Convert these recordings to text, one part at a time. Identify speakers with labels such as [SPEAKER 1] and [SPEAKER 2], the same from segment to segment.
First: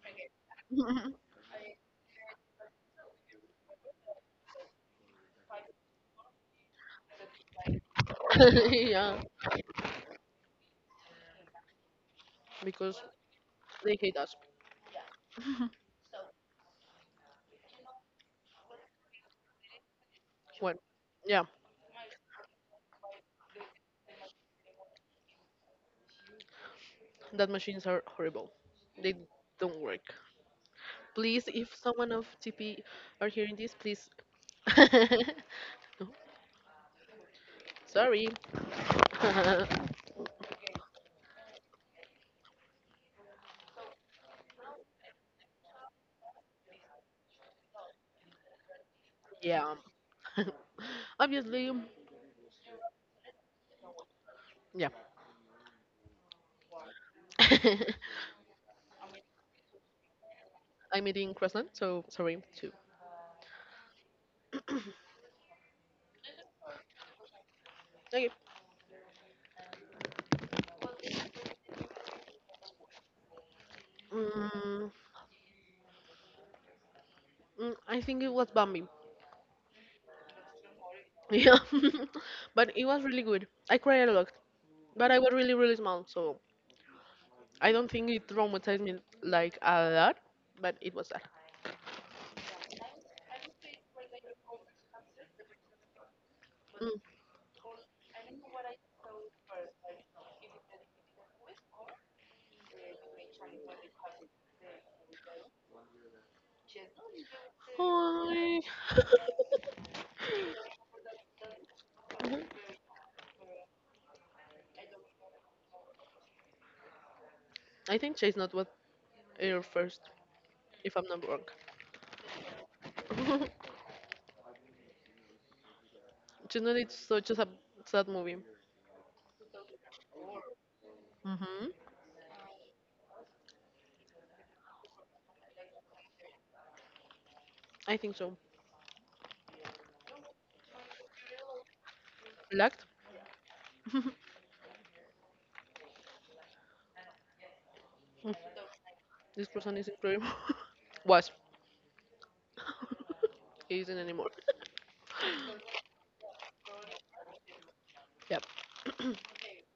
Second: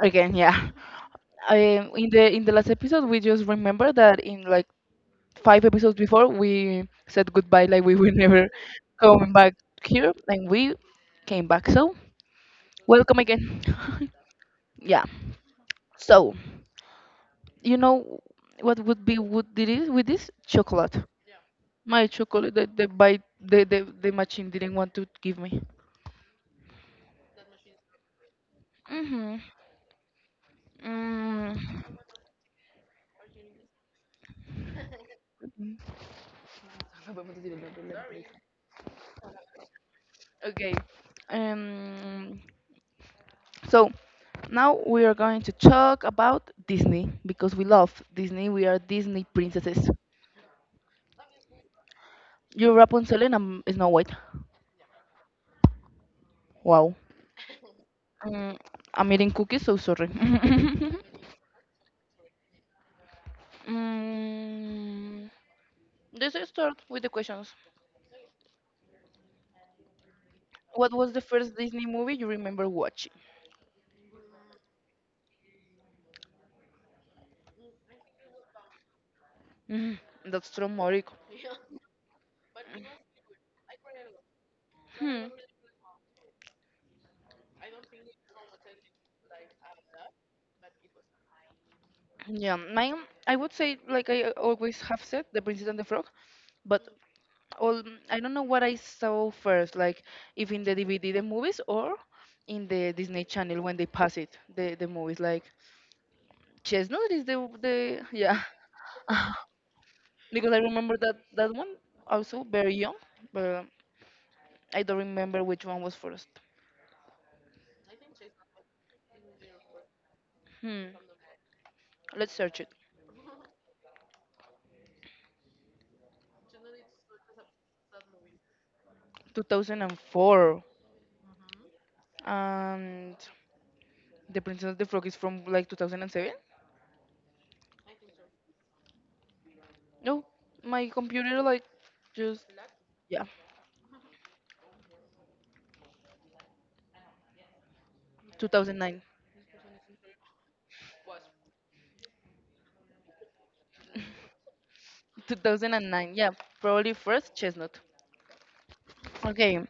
[SPEAKER 1] Again, yeah. In the last episode, we just remember that in like five episodes before, we said goodbye, like we will never
[SPEAKER 2] yeah,
[SPEAKER 1] come back here, and we came back. So
[SPEAKER 2] because
[SPEAKER 1] welcome again.
[SPEAKER 2] they hate us.
[SPEAKER 1] Yeah. So you know what would be would did it with this
[SPEAKER 2] Well,
[SPEAKER 1] chocolate?
[SPEAKER 2] yeah,
[SPEAKER 1] My chocolate that the by the machine didn't want to give me.
[SPEAKER 2] that machines are horrible. They
[SPEAKER 1] Mhm.
[SPEAKER 2] don't work. Please, if
[SPEAKER 1] Mm.
[SPEAKER 2] someone of TP are hearing this, please. No, sorry.
[SPEAKER 1] Okay. Um. So now we are going to talk about Disney because we love Disney. We are Disney
[SPEAKER 2] Yeah.
[SPEAKER 1] princesses.
[SPEAKER 2] Obviously,
[SPEAKER 1] You're Rapunzel and I'm Snow White.
[SPEAKER 2] yeah.
[SPEAKER 1] Wow. Mm, I'm eating cookies, so sorry.
[SPEAKER 2] I'm eating croissant, so sorry too.
[SPEAKER 1] mm, let's start with the questions.
[SPEAKER 2] Okay.
[SPEAKER 1] What was the first Disney movie you remember watching?
[SPEAKER 2] Mm, I think it was Bambi.
[SPEAKER 1] Mm, that's traumatic.
[SPEAKER 2] Yeah, but it was really good. I cried a lot, but I
[SPEAKER 1] Hmm.
[SPEAKER 2] was really small, so I don't think it traumatized me like a lot, but it was that.
[SPEAKER 1] Yeah, mine. I would say, like I always have said, The Princess and the Frog, but
[SPEAKER 2] Mm.
[SPEAKER 1] all I don't know what I saw first, like if in the DVD the movies or in the Disney Channel when they pass it the movies like Chestnut is the yeah.
[SPEAKER 2] Hi.
[SPEAKER 1] Because I remember that that one also
[SPEAKER 2] Mhm.
[SPEAKER 1] very young, but I don't remember which one was first.
[SPEAKER 2] I think Chase Not was your first,
[SPEAKER 1] Hmm,
[SPEAKER 2] if I'm not wrong.
[SPEAKER 1] let's search it.
[SPEAKER 2] Chase Not is such a sad movie.
[SPEAKER 1] 2004.
[SPEAKER 2] Hmm.
[SPEAKER 1] And The Princess of the Frog is from like 2007.
[SPEAKER 2] I think so.
[SPEAKER 1] No, my computer like just
[SPEAKER 2] Lacked.
[SPEAKER 1] yeah
[SPEAKER 2] Mm.
[SPEAKER 1] 2009.
[SPEAKER 2] This person is incredible. Was. He isn't anymore.
[SPEAKER 1] 2009, yeah, probably first Chestnut.
[SPEAKER 2] Yep.
[SPEAKER 1] Okay,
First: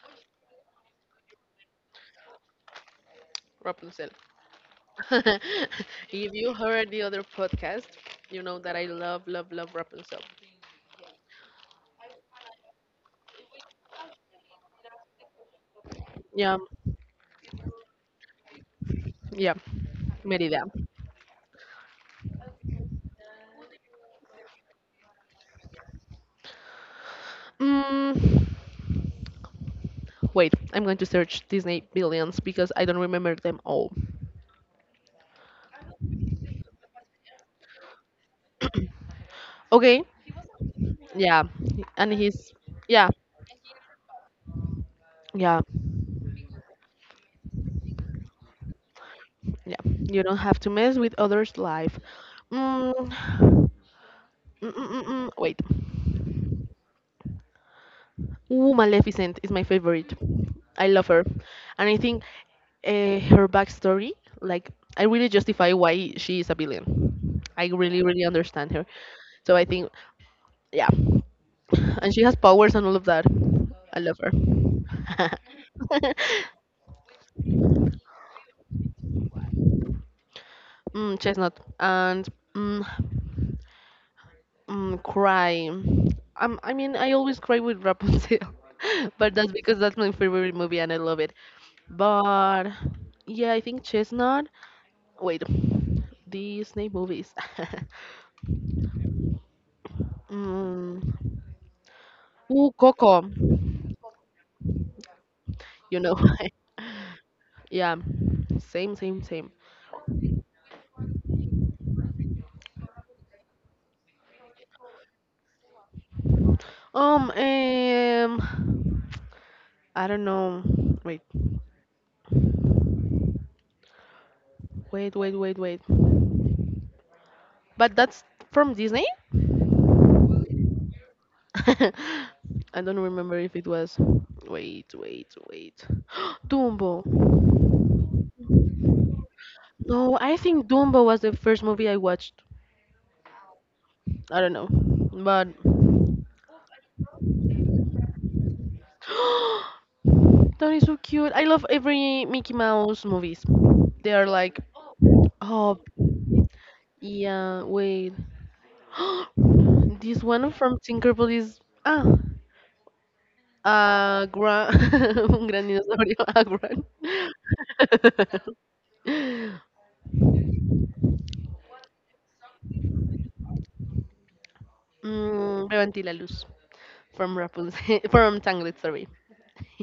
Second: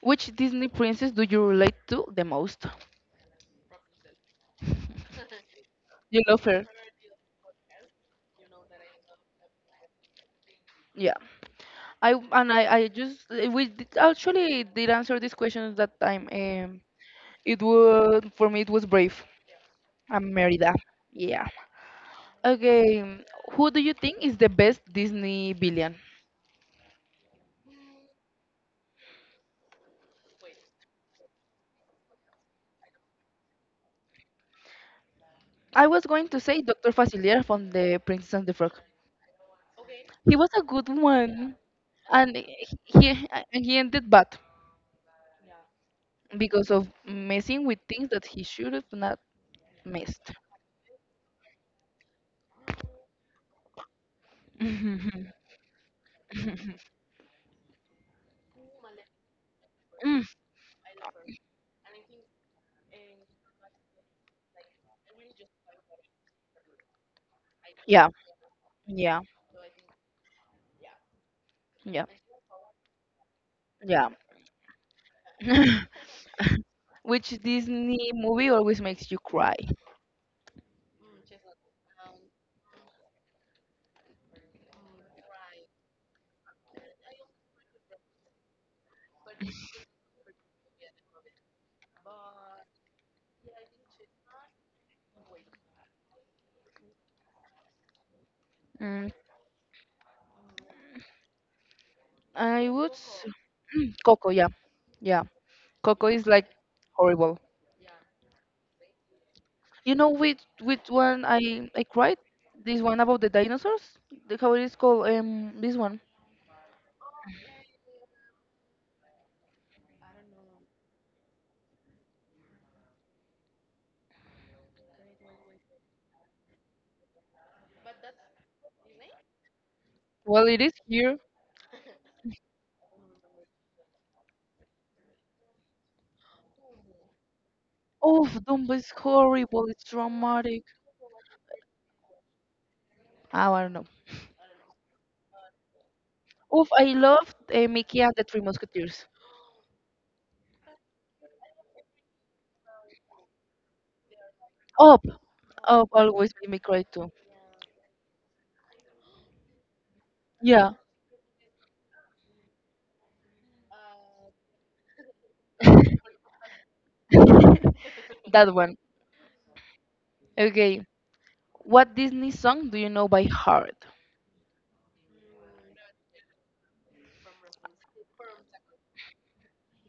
[SPEAKER 1] which Disney princess do you relate to the most?
[SPEAKER 2] Rapunzel.
[SPEAKER 1] You
[SPEAKER 2] If
[SPEAKER 1] love
[SPEAKER 2] you
[SPEAKER 1] her.
[SPEAKER 2] heard the other podcast, you know that I love, love, love Rapunzel.
[SPEAKER 1] Yeah, I just we did, actually did answer this question that time.
[SPEAKER 2] Yeah,
[SPEAKER 1] It was for me it was Brave
[SPEAKER 2] yeah,
[SPEAKER 1] and
[SPEAKER 2] Merida.
[SPEAKER 1] Merida. Yeah. Okay, who do you think is the best Disney villain?
[SPEAKER 2] Mm, Wait, I'm going to search Disney villains because I don't remember them all.
[SPEAKER 1] I was going to say Dr. Facilier from The Princess and the Frog.
[SPEAKER 2] Okay,
[SPEAKER 1] He was a good
[SPEAKER 2] yeah,
[SPEAKER 1] one,
[SPEAKER 2] and
[SPEAKER 1] and
[SPEAKER 2] he's yeah,
[SPEAKER 1] he ended bad
[SPEAKER 2] yeah,
[SPEAKER 1] because of messing with things that he should have not
[SPEAKER 2] yeah. You
[SPEAKER 1] messed.
[SPEAKER 2] don't have to mess with others' life. Mm, mm, mm, mm,
[SPEAKER 1] Mhm.
[SPEAKER 2] mm, wait. Ooh, Maleficent is my favorite.
[SPEAKER 1] Mm.
[SPEAKER 2] I love her, and I think her backstory, like, I really justify why she is a villain. I really,
[SPEAKER 1] Yeah,
[SPEAKER 2] really understand her.
[SPEAKER 1] yeah,
[SPEAKER 2] So I think, yeah,
[SPEAKER 1] yeah,
[SPEAKER 2] and she has powers and all of that. I
[SPEAKER 1] yeah.
[SPEAKER 2] love her.
[SPEAKER 1] Which Disney movie always makes you cry?
[SPEAKER 2] Chestnut and mm, cry. I mean, I always cry with Rapunzel, but that's because that's my favorite movie and I love it. But yeah, I think chestnut. Wait, Disney movies.
[SPEAKER 1] Mm.
[SPEAKER 2] mm,
[SPEAKER 1] I
[SPEAKER 2] Ooh,
[SPEAKER 1] would s-
[SPEAKER 2] Coco.
[SPEAKER 1] Coco, yeah. Yeah. Coco
[SPEAKER 2] You know,
[SPEAKER 1] is like horrible.
[SPEAKER 2] yeah, same.
[SPEAKER 1] You know which one I cried? This one about the dinosaurs? The how it is called? This one.
[SPEAKER 2] Um, um, I don't know. Wait, Wait. But that's from Disney.
[SPEAKER 1] Well it is here.
[SPEAKER 2] I don't remember if it was. Wait. Dumbo.
[SPEAKER 1] Oh Dumbo is horrible, it's
[SPEAKER 2] No, I
[SPEAKER 1] traumatic.
[SPEAKER 2] think Dumbo was the first movie I watched.
[SPEAKER 1] Oh, I don't know.
[SPEAKER 2] I don't know, but
[SPEAKER 1] Oof, I loved Mickey and the Three Musketeers.
[SPEAKER 2] that is so cute. I love every Mickey Mouse movies. They are like,
[SPEAKER 1] Up,
[SPEAKER 2] oh
[SPEAKER 1] up, always be me cry too.
[SPEAKER 2] yeah, wait. This one
[SPEAKER 1] Yeah,
[SPEAKER 2] from Tinkerbell is ah a gran un gran dinosaurio a gran.
[SPEAKER 1] that one. Okay, what Disney song do you know by heart?
[SPEAKER 2] Levanti la luz. From Rapunzel, from Tangled, sorry.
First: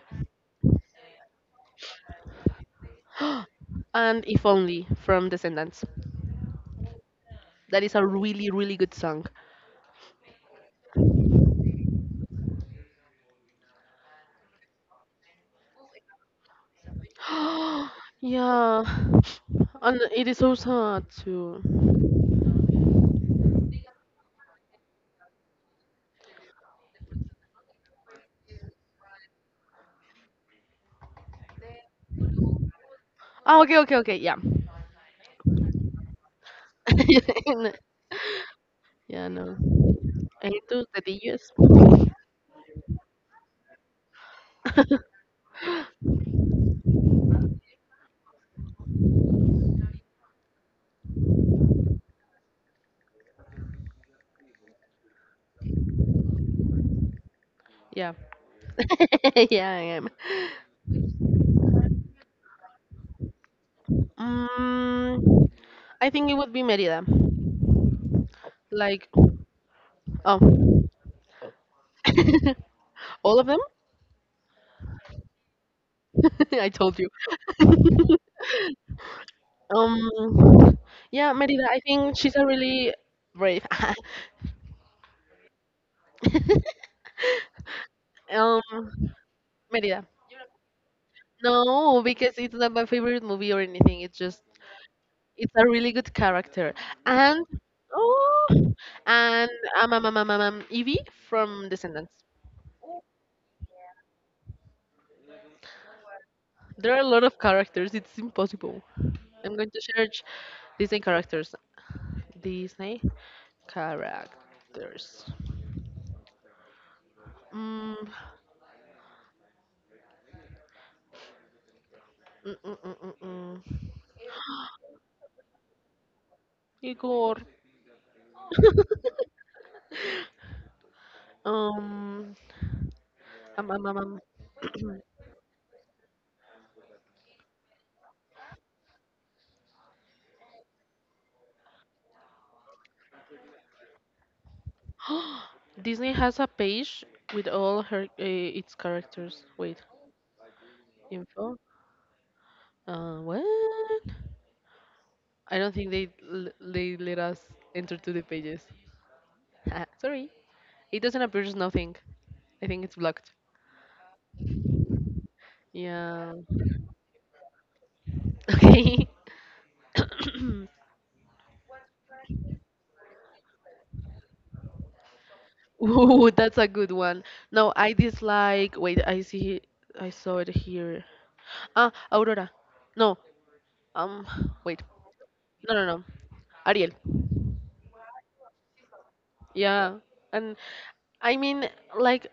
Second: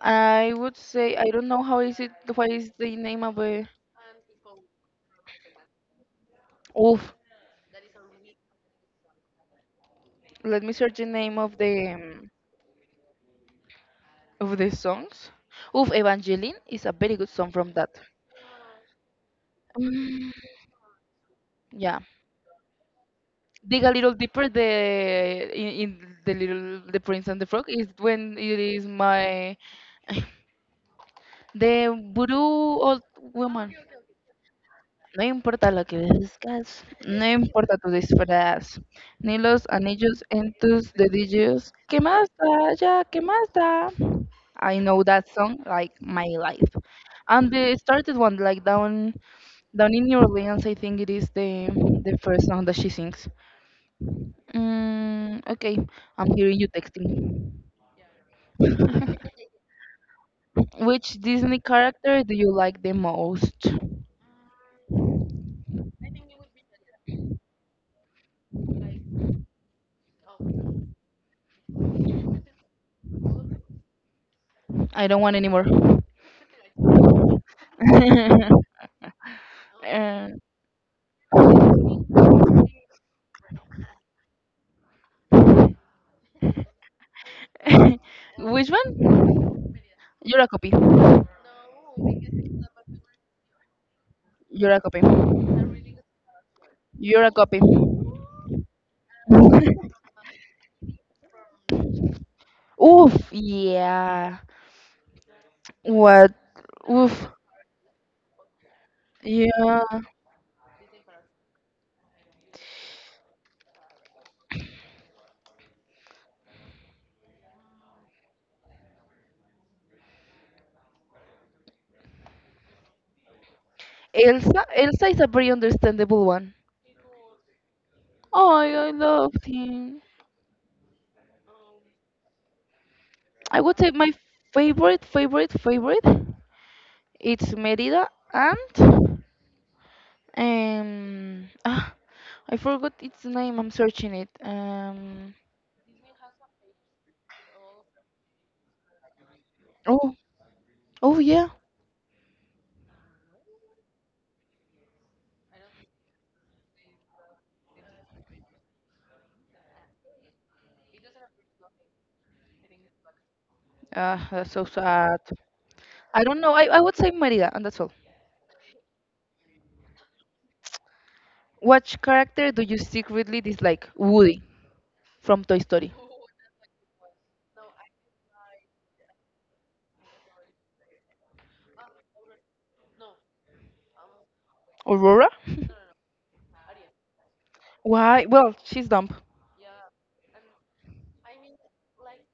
[SPEAKER 1] I would say I don't know how is it. What is the name of a?
[SPEAKER 2] And If Only from Descendants.
[SPEAKER 1] Oof,
[SPEAKER 2] That is a really, really good song.
[SPEAKER 1] let me search the name of the songs. Oof, Evangeline is a very good song from that.
[SPEAKER 2] Yeah, and it
[SPEAKER 1] Mm,
[SPEAKER 2] is so sad too.
[SPEAKER 1] yeah dig a little deeper the in, in the little the prince and the frog is when it is my De Voodoo Old
[SPEAKER 2] Oh,
[SPEAKER 1] Woman.
[SPEAKER 2] okay, yeah.
[SPEAKER 1] No importa lo que buscas, no importa tu disfraz,
[SPEAKER 2] Yeah,
[SPEAKER 1] ni
[SPEAKER 2] no.
[SPEAKER 1] los anillos
[SPEAKER 2] I
[SPEAKER 1] en
[SPEAKER 2] do
[SPEAKER 1] tus
[SPEAKER 2] the DUs.
[SPEAKER 1] dedillos. ¿Qué más da? Ya, ¿qué más da? I know that song like my life. And they started one like down down in New Orleans, I think it is the first song that she sings. Mm, okay, I'm hearing you texting.
[SPEAKER 2] Yeah, yeah, I am.
[SPEAKER 1] Which Disney character do you like the most?
[SPEAKER 2] Mm, I think it would be Merida. Like, oh, all of them?
[SPEAKER 1] I don't want any more.
[SPEAKER 2] I told you.
[SPEAKER 1] Uh,
[SPEAKER 2] Um, yeah, Merida, I think she's a really brave. Um,
[SPEAKER 1] Which one?
[SPEAKER 2] Merida.
[SPEAKER 1] You're a copy.
[SPEAKER 2] No, because it's not my favorite movie or anything. It's just
[SPEAKER 1] You're a copy.
[SPEAKER 2] it's a really good character.
[SPEAKER 1] You're a
[SPEAKER 2] And
[SPEAKER 1] copy.
[SPEAKER 2] oh, and Evie from Descendants.
[SPEAKER 1] Oof, yeah. What?
[SPEAKER 2] There are a lot
[SPEAKER 1] Oof,
[SPEAKER 2] of characters. It's impossible. I'm going to
[SPEAKER 1] yeah.
[SPEAKER 2] search Disney characters. Disney characters. Mm, mm, mm, mm, mm, mm.
[SPEAKER 1] Elsa, Elsa is a very understandable one.
[SPEAKER 2] Igor.
[SPEAKER 1] Oh, I loved him.
[SPEAKER 2] Um,
[SPEAKER 1] I
[SPEAKER 2] um,
[SPEAKER 1] would
[SPEAKER 2] um,
[SPEAKER 1] say my
[SPEAKER 2] um,
[SPEAKER 1] favorite, favorite, favorite. It's Merida and Ah, I forgot its name. I'm searching it.
[SPEAKER 2] um. Disney has a page with all her its characters. Wait,
[SPEAKER 1] Oh, oh yeah.
[SPEAKER 2] info. What? I don't think they let us enter to the pages. Sorry, it doesn't appear as nothing. I think it's blocked.
[SPEAKER 1] Ah, that's so sad. I
[SPEAKER 2] Yeah.
[SPEAKER 1] don't know. I would say Merida, and that's all.
[SPEAKER 2] Okay.
[SPEAKER 1] Which character do you secretly dislike? Woody from Toy Story.
[SPEAKER 2] Ooh, that's a good one. No, I dislike. Wait, I see. I saw it here. Ah, Aurora. No. Um. Wait.
[SPEAKER 1] Aurora?
[SPEAKER 2] No, No. Ariel.
[SPEAKER 1] Why? Well, she's dumb.
[SPEAKER 2] Yeah, and I mean, like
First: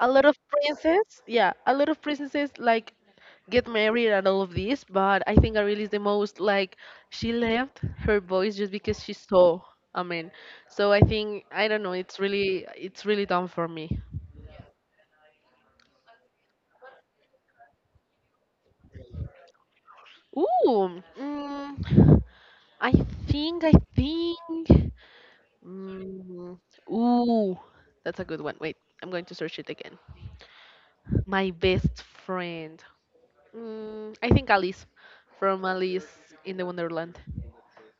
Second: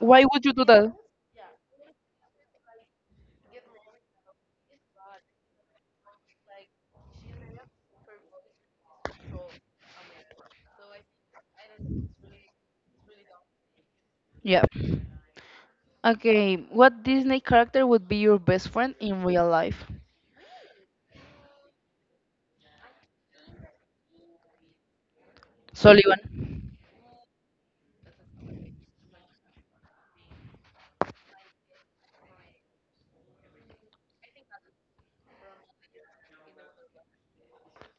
[SPEAKER 2] a lot of
[SPEAKER 1] would you do that?
[SPEAKER 2] princesses, yeah, a lot of princesses like get married and all of this, but I think Ariel is the most like she left her voice just because she saw. I mean, so I think I don't know. It's really done for me.
[SPEAKER 1] Yeah. Okay, what Disney character would be your best friend in real life?
[SPEAKER 2] Ooh, I I think. Mm,
[SPEAKER 1] Sullivan.
[SPEAKER 2] Ooh, that's a good one. Wait, I'm going to search it again. My best friend. I think Alice from Alice in the Wonderland.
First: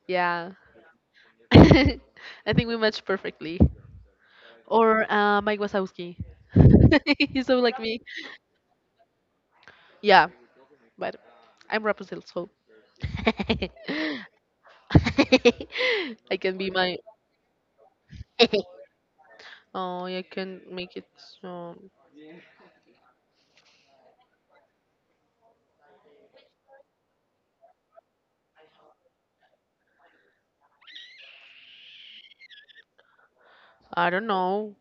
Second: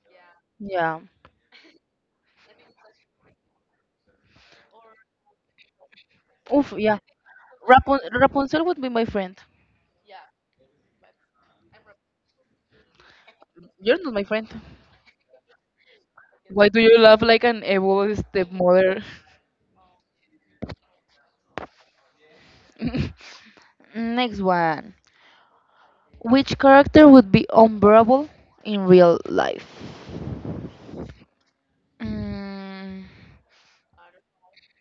[SPEAKER 2] Yeah.
[SPEAKER 1] Yeah.
[SPEAKER 2] I think we match perfectly. Or Mike Wazowski.
[SPEAKER 1] Oof, yeah.
[SPEAKER 2] He's so like
[SPEAKER 1] Rapun
[SPEAKER 2] me.
[SPEAKER 1] Rapunzel would be my friend.
[SPEAKER 2] Yeah, but I'm Rapunzel, so I
[SPEAKER 1] You're not my friend.
[SPEAKER 2] can
[SPEAKER 1] Why
[SPEAKER 2] be
[SPEAKER 1] do you
[SPEAKER 2] my.
[SPEAKER 1] laugh like an evil stepmother?
[SPEAKER 2] Oh, I can make it. So
[SPEAKER 1] Next one. Which character would be unbearable in real life? Mm.
[SPEAKER 2] I don't know.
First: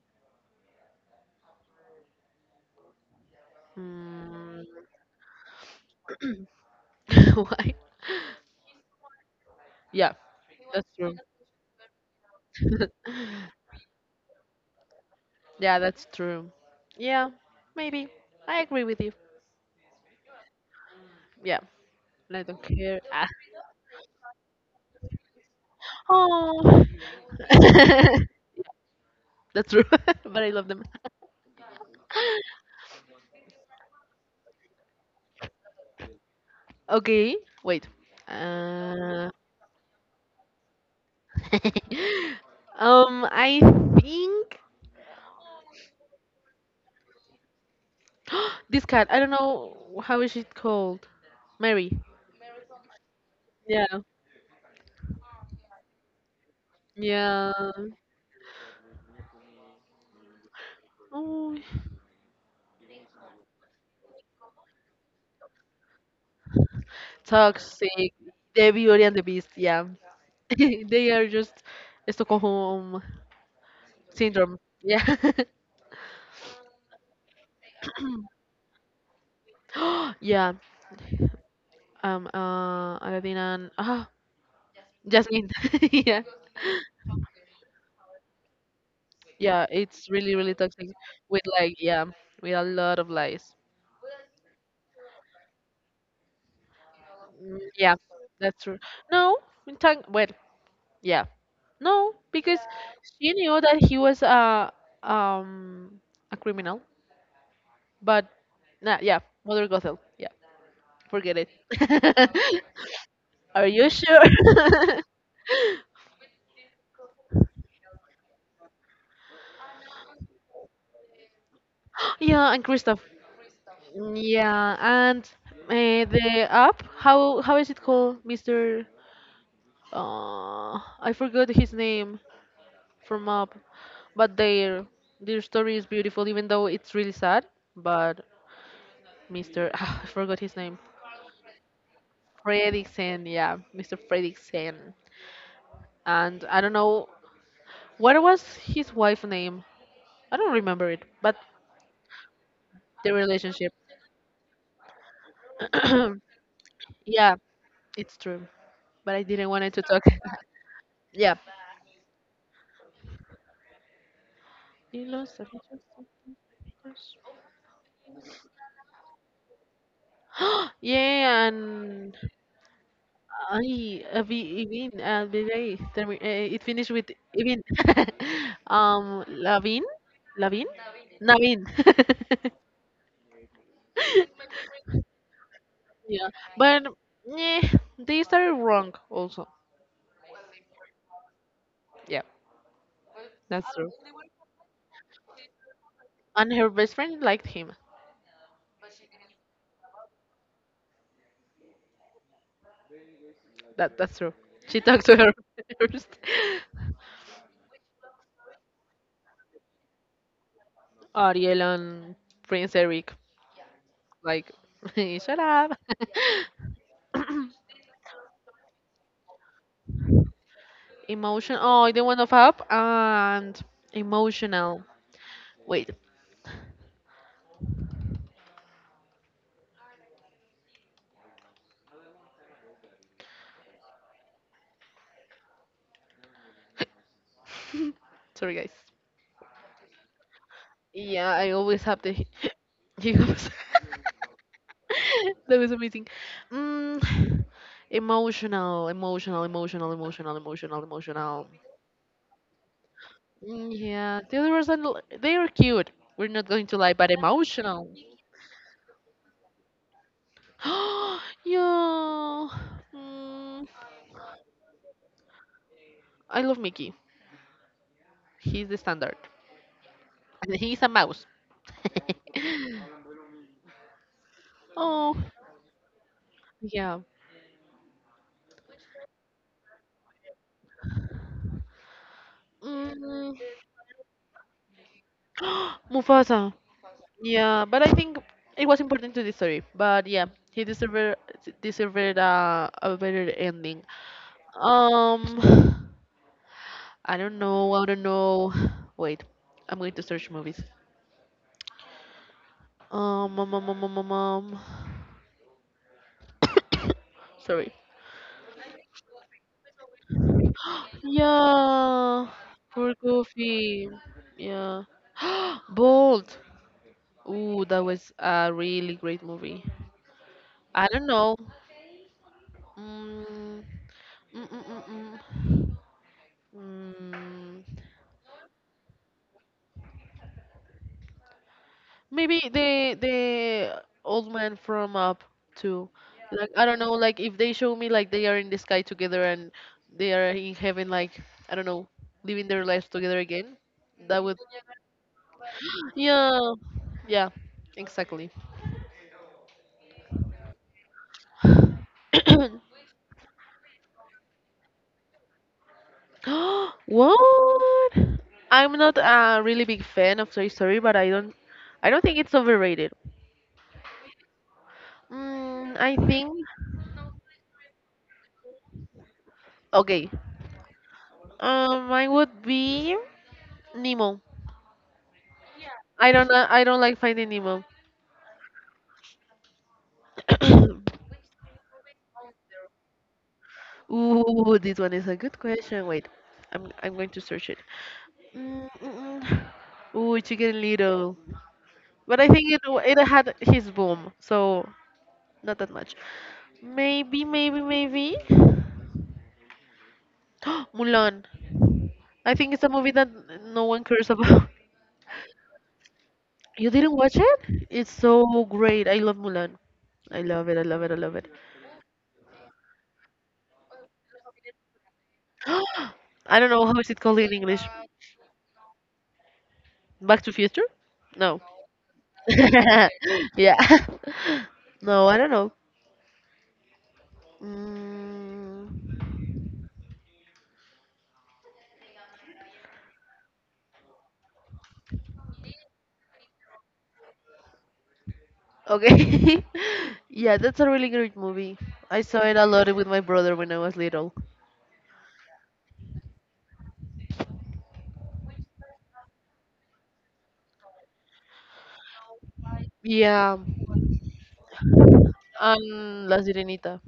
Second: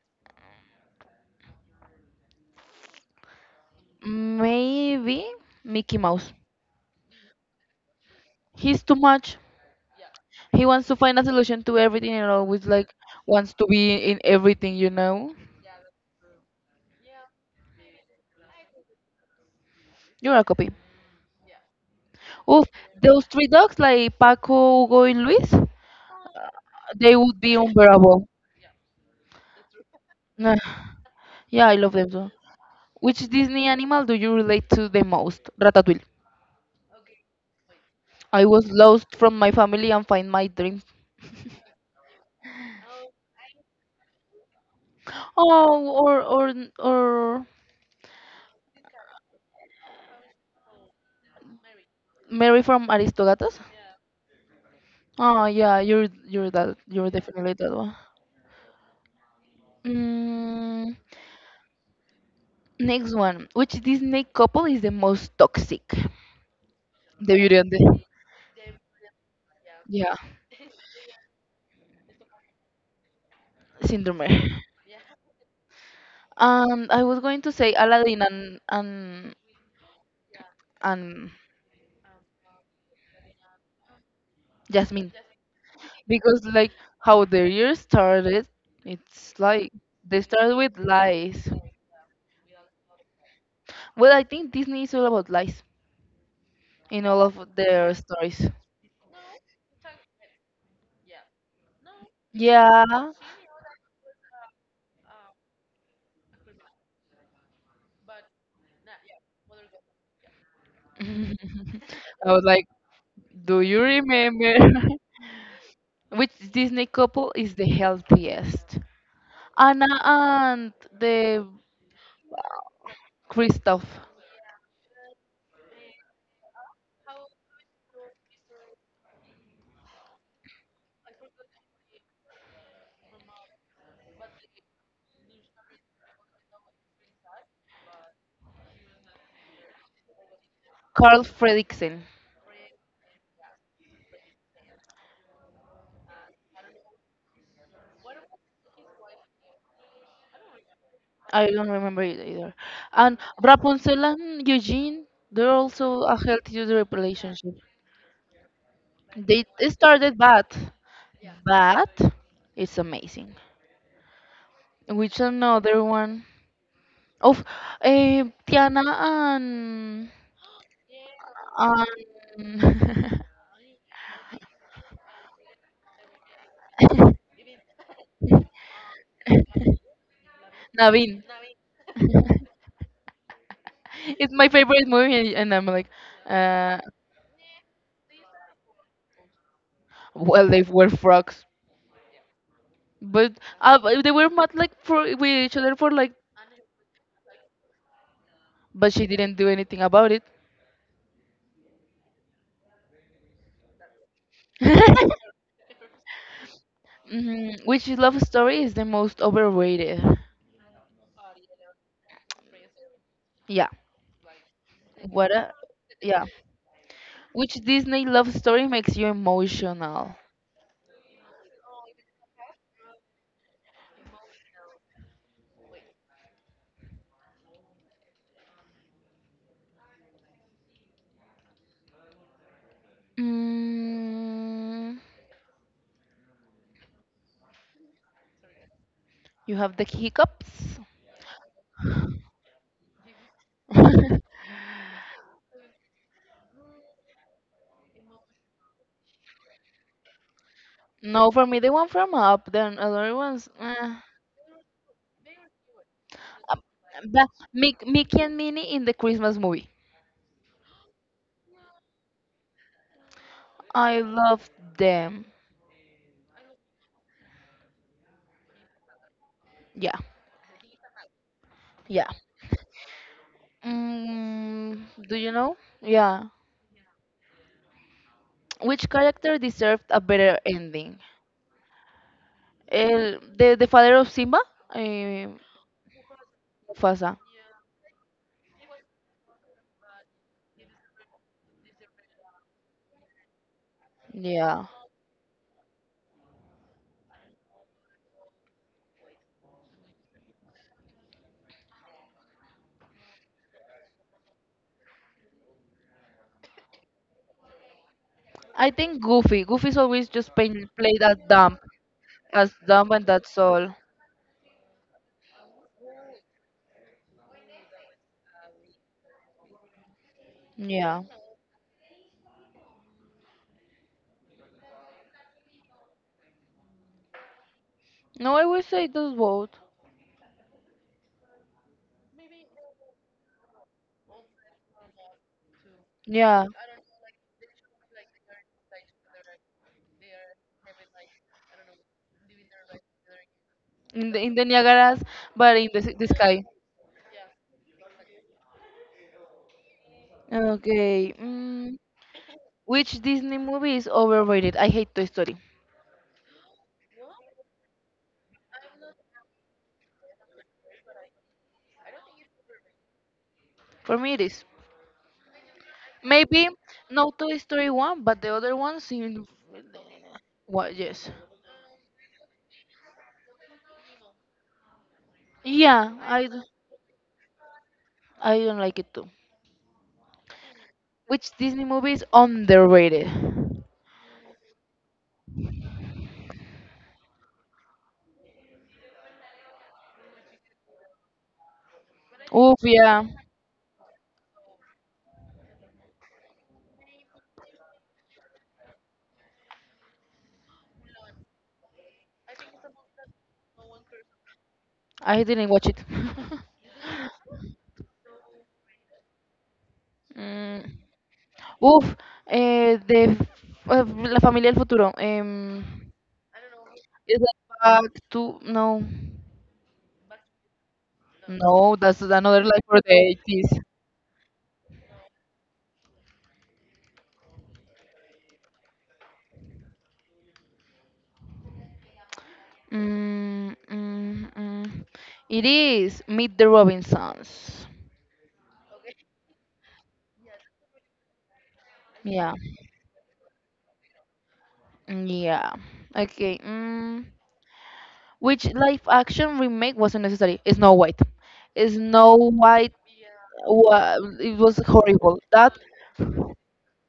[SPEAKER 2] Mm,
[SPEAKER 1] Maybe Mickey Mouse.
[SPEAKER 2] why?
[SPEAKER 1] He's too much.
[SPEAKER 2] Yeah,
[SPEAKER 1] He
[SPEAKER 2] that's
[SPEAKER 1] wants to
[SPEAKER 2] true.
[SPEAKER 1] find a solution to everything and always like wants to be in everything,
[SPEAKER 2] Yeah, that's true. Yeah, maybe. I agree with you.
[SPEAKER 1] You're a copy.
[SPEAKER 2] Yeah. And I don't
[SPEAKER 1] Oof,
[SPEAKER 2] care.
[SPEAKER 1] those
[SPEAKER 2] Ah.
[SPEAKER 1] three dogs like Paco, Hugo, and Luis,
[SPEAKER 2] Oh,
[SPEAKER 1] they would be unbearable.
[SPEAKER 2] that's true. But I
[SPEAKER 1] Nah,
[SPEAKER 2] love them.
[SPEAKER 1] yeah, I love them too. Which Disney animal do you relate to the most? Ratatouille.
[SPEAKER 2] Okay, wait.
[SPEAKER 1] I was lost
[SPEAKER 2] Uh,
[SPEAKER 1] from my family and find my dream.
[SPEAKER 2] I think
[SPEAKER 1] Oh, or
[SPEAKER 2] this cat. I don't know how is it called. Mary.
[SPEAKER 1] Mary from Aristogatos.
[SPEAKER 2] Yeah.
[SPEAKER 1] Oh yeah, you're that you're definitely
[SPEAKER 2] Yeah.
[SPEAKER 1] that one. Mm,
[SPEAKER 2] Oh,
[SPEAKER 1] next one. Which Disney couple is the most toxic? The Beauty and the
[SPEAKER 2] toxic. The Beauty and the Beast. Yeah.
[SPEAKER 1] yeah,
[SPEAKER 2] They are just Stockholm
[SPEAKER 1] syndrome.
[SPEAKER 2] syndrome. Yeah.
[SPEAKER 1] I was going to say Aladdin and and
[SPEAKER 2] yeah.
[SPEAKER 1] and
[SPEAKER 2] Aladdin and ah.
[SPEAKER 1] Jasmine
[SPEAKER 2] Jasmine. Yeah.
[SPEAKER 1] because like how their year started, it's
[SPEAKER 2] Yeah,
[SPEAKER 1] like
[SPEAKER 2] it's
[SPEAKER 1] they
[SPEAKER 2] really, really
[SPEAKER 1] started with
[SPEAKER 2] toxic with
[SPEAKER 1] lies.
[SPEAKER 2] like, yeah, with a lot of lies.
[SPEAKER 1] Well, I think Disney is all about lies in all of their
[SPEAKER 2] Yeah,
[SPEAKER 1] stories.
[SPEAKER 2] that's true. No, in time, well, yeah. No, because
[SPEAKER 1] Yeah.
[SPEAKER 2] she knew that he was um a criminal, but nah, yeah, Mother Gothel. Yeah, forget it.
[SPEAKER 1] I was like, do
[SPEAKER 2] Are
[SPEAKER 1] you
[SPEAKER 2] you sure?
[SPEAKER 1] remember which Disney couple is the healthiest? Anna and the
[SPEAKER 2] Yeah, and Christoph.
[SPEAKER 1] Christoph,
[SPEAKER 2] Yeah, and the app, how is it called, Mr. I forgot his name. From up. But their story is beautiful, even though it's really sad. But Mr. I forgot his name.
[SPEAKER 1] Carl Fredricksen.
[SPEAKER 2] Fredriksen, yeah, Mr. Fredriksen. And I don't know what was his wife name. I don't remember it, but
[SPEAKER 1] I don't remember it either.
[SPEAKER 2] the
[SPEAKER 1] And
[SPEAKER 2] relationship.
[SPEAKER 1] Rapunzel and Eugene, they're also a healthy
[SPEAKER 2] Yeah,
[SPEAKER 1] relationship.
[SPEAKER 2] it's true. But I
[SPEAKER 1] They
[SPEAKER 2] didn't want it to talk.
[SPEAKER 1] started bad,
[SPEAKER 2] Yeah.
[SPEAKER 1] but it's amazing.
[SPEAKER 2] He
[SPEAKER 1] Which
[SPEAKER 2] lost the
[SPEAKER 1] another one?
[SPEAKER 2] focus.
[SPEAKER 1] Of Tiana
[SPEAKER 2] Yeah, and
[SPEAKER 1] and
[SPEAKER 2] I Evin Albiray. It finished with Evin. Lavin, Lavin,
[SPEAKER 1] Naveen.
[SPEAKER 2] Navin.
[SPEAKER 1] It's my favorite movie, and I'm like,
[SPEAKER 2] Yeah,
[SPEAKER 1] uh,
[SPEAKER 2] but yeah, they started wrong also.
[SPEAKER 1] well, they were frogs.
[SPEAKER 2] Yeah,
[SPEAKER 1] But
[SPEAKER 2] that's true.
[SPEAKER 1] but they were mad like for with each other for like,
[SPEAKER 2] And her best friend liked him.
[SPEAKER 1] but she didn't do anything about it.
[SPEAKER 2] That that's true. She talked to her first.
[SPEAKER 1] Hmm. Which love story is the most overrated?
[SPEAKER 2] Ariel and Prince Eric,
[SPEAKER 1] Yeah.
[SPEAKER 2] like,
[SPEAKER 1] What
[SPEAKER 2] shut
[SPEAKER 1] a
[SPEAKER 2] up.
[SPEAKER 1] yeah. Which Disney love story makes you emotional?
[SPEAKER 2] Emotion. Oh, the one of up and emotional. Wait,
[SPEAKER 1] Mm,
[SPEAKER 2] sorry, guys.
[SPEAKER 1] you have the hiccups.
[SPEAKER 2] Yeah, I always hiccups. That was amazing. Mm,
[SPEAKER 1] No, for
[SPEAKER 2] emotional.
[SPEAKER 1] me, the one from Up, then other ones. Eh.
[SPEAKER 2] Yeah, the other ones are l- they are cute. We're not
[SPEAKER 1] Um,
[SPEAKER 2] going to lie, but
[SPEAKER 1] The
[SPEAKER 2] emotional.
[SPEAKER 1] Mickey and Minnie in the Christmas movie.
[SPEAKER 2] Yeah. Mm,
[SPEAKER 1] I love them.
[SPEAKER 2] I love Mickey. He's the standard,
[SPEAKER 1] Yeah,
[SPEAKER 2] and he's a mouse.
[SPEAKER 1] yeah. Mm, do
[SPEAKER 2] Oh,
[SPEAKER 1] you know? Yeah.
[SPEAKER 2] yeah.
[SPEAKER 1] Which character deserved a better ending? El,
[SPEAKER 2] Mm,
[SPEAKER 1] the father of Simba? Eh,
[SPEAKER 2] Mufasa.
[SPEAKER 1] Mufasa.
[SPEAKER 2] Yeah, but I think it was important to the story. But yeah, he deserved a better ending.
[SPEAKER 1] Yeah.
[SPEAKER 2] Um, I don't know. I don't know. Wait, I'm going to search movies. Um, um, um, um, um, um, um. Sorry.
[SPEAKER 1] I think Goofy. Goofy's always just play that dumb
[SPEAKER 2] Yeah,
[SPEAKER 1] as dumb
[SPEAKER 2] poor
[SPEAKER 1] and that's all.
[SPEAKER 2] Goofy. Yeah. Bold. Ooh, that was a really great movie. I
[SPEAKER 1] Yeah.
[SPEAKER 2] don't know. Mm, mm, mm, mm, mm. Mm.
[SPEAKER 1] No, I would say those both.
[SPEAKER 2] Maybe the old man from Up too.
[SPEAKER 1] Yeah.
[SPEAKER 2] Like I don't know, like if they show me like they are in the sky together and they are in heaven, like I don't know, living their lives together again. That
[SPEAKER 1] In
[SPEAKER 2] would
[SPEAKER 1] the Niagaras, but in the sky.
[SPEAKER 2] yeah, yeah, exactly.
[SPEAKER 1] Okay. Mm, which Disney movie is overrated? I hate Toy Story.
[SPEAKER 2] What? I'm not a really big fan of Toy Story, but I don't think it's overrated.
[SPEAKER 1] For me, it is.
[SPEAKER 2] Mm, I think
[SPEAKER 1] Maybe not Toy Story one, but the other ones in
[SPEAKER 2] Okay.
[SPEAKER 1] what? Yes.
[SPEAKER 2] Mine would be Nemo.
[SPEAKER 1] Yeah,
[SPEAKER 2] I don't like Finding Nemo.
[SPEAKER 1] I don't like it too. Which Disney movie is underrated?
[SPEAKER 2] Ooh, this one is a good question. Wait, I'm going to search it. Mm, mm, mm. Ooh, Chicken Little. But I think
[SPEAKER 1] Oof,
[SPEAKER 2] it
[SPEAKER 1] yeah,
[SPEAKER 2] had his boom, so not that much. Maybe. Mulan. I think it's a movie that no one cares about.
[SPEAKER 1] I didn't watch it.
[SPEAKER 2] You didn't watch it? It's so great. I love Mulan. I love it.
[SPEAKER 1] Mm,
[SPEAKER 2] I love it. I love it.
[SPEAKER 1] Uf, eh, de f- eh, La Familia del Futuro.
[SPEAKER 2] I don't know how is it
[SPEAKER 1] Is
[SPEAKER 2] called in
[SPEAKER 1] that
[SPEAKER 2] English.
[SPEAKER 1] back to no,
[SPEAKER 2] Back to Future? No.
[SPEAKER 1] no, that's another life for the 80s.
[SPEAKER 2] Yeah. No, I don't know. Mm,
[SPEAKER 1] Mm, mm, mm. It is Meet the Robinsons.
[SPEAKER 2] okay. Yeah, that's a really great movie. I saw
[SPEAKER 1] Yeah.
[SPEAKER 2] it a lot with my brother when I was little.
[SPEAKER 1] Mm, yeah. Okay. Mm. Which live action remake wasn't necessary? Snow White. Snow White.
[SPEAKER 2] Yeah,
[SPEAKER 1] It was horrible. That
[SPEAKER 2] and La Sirenita,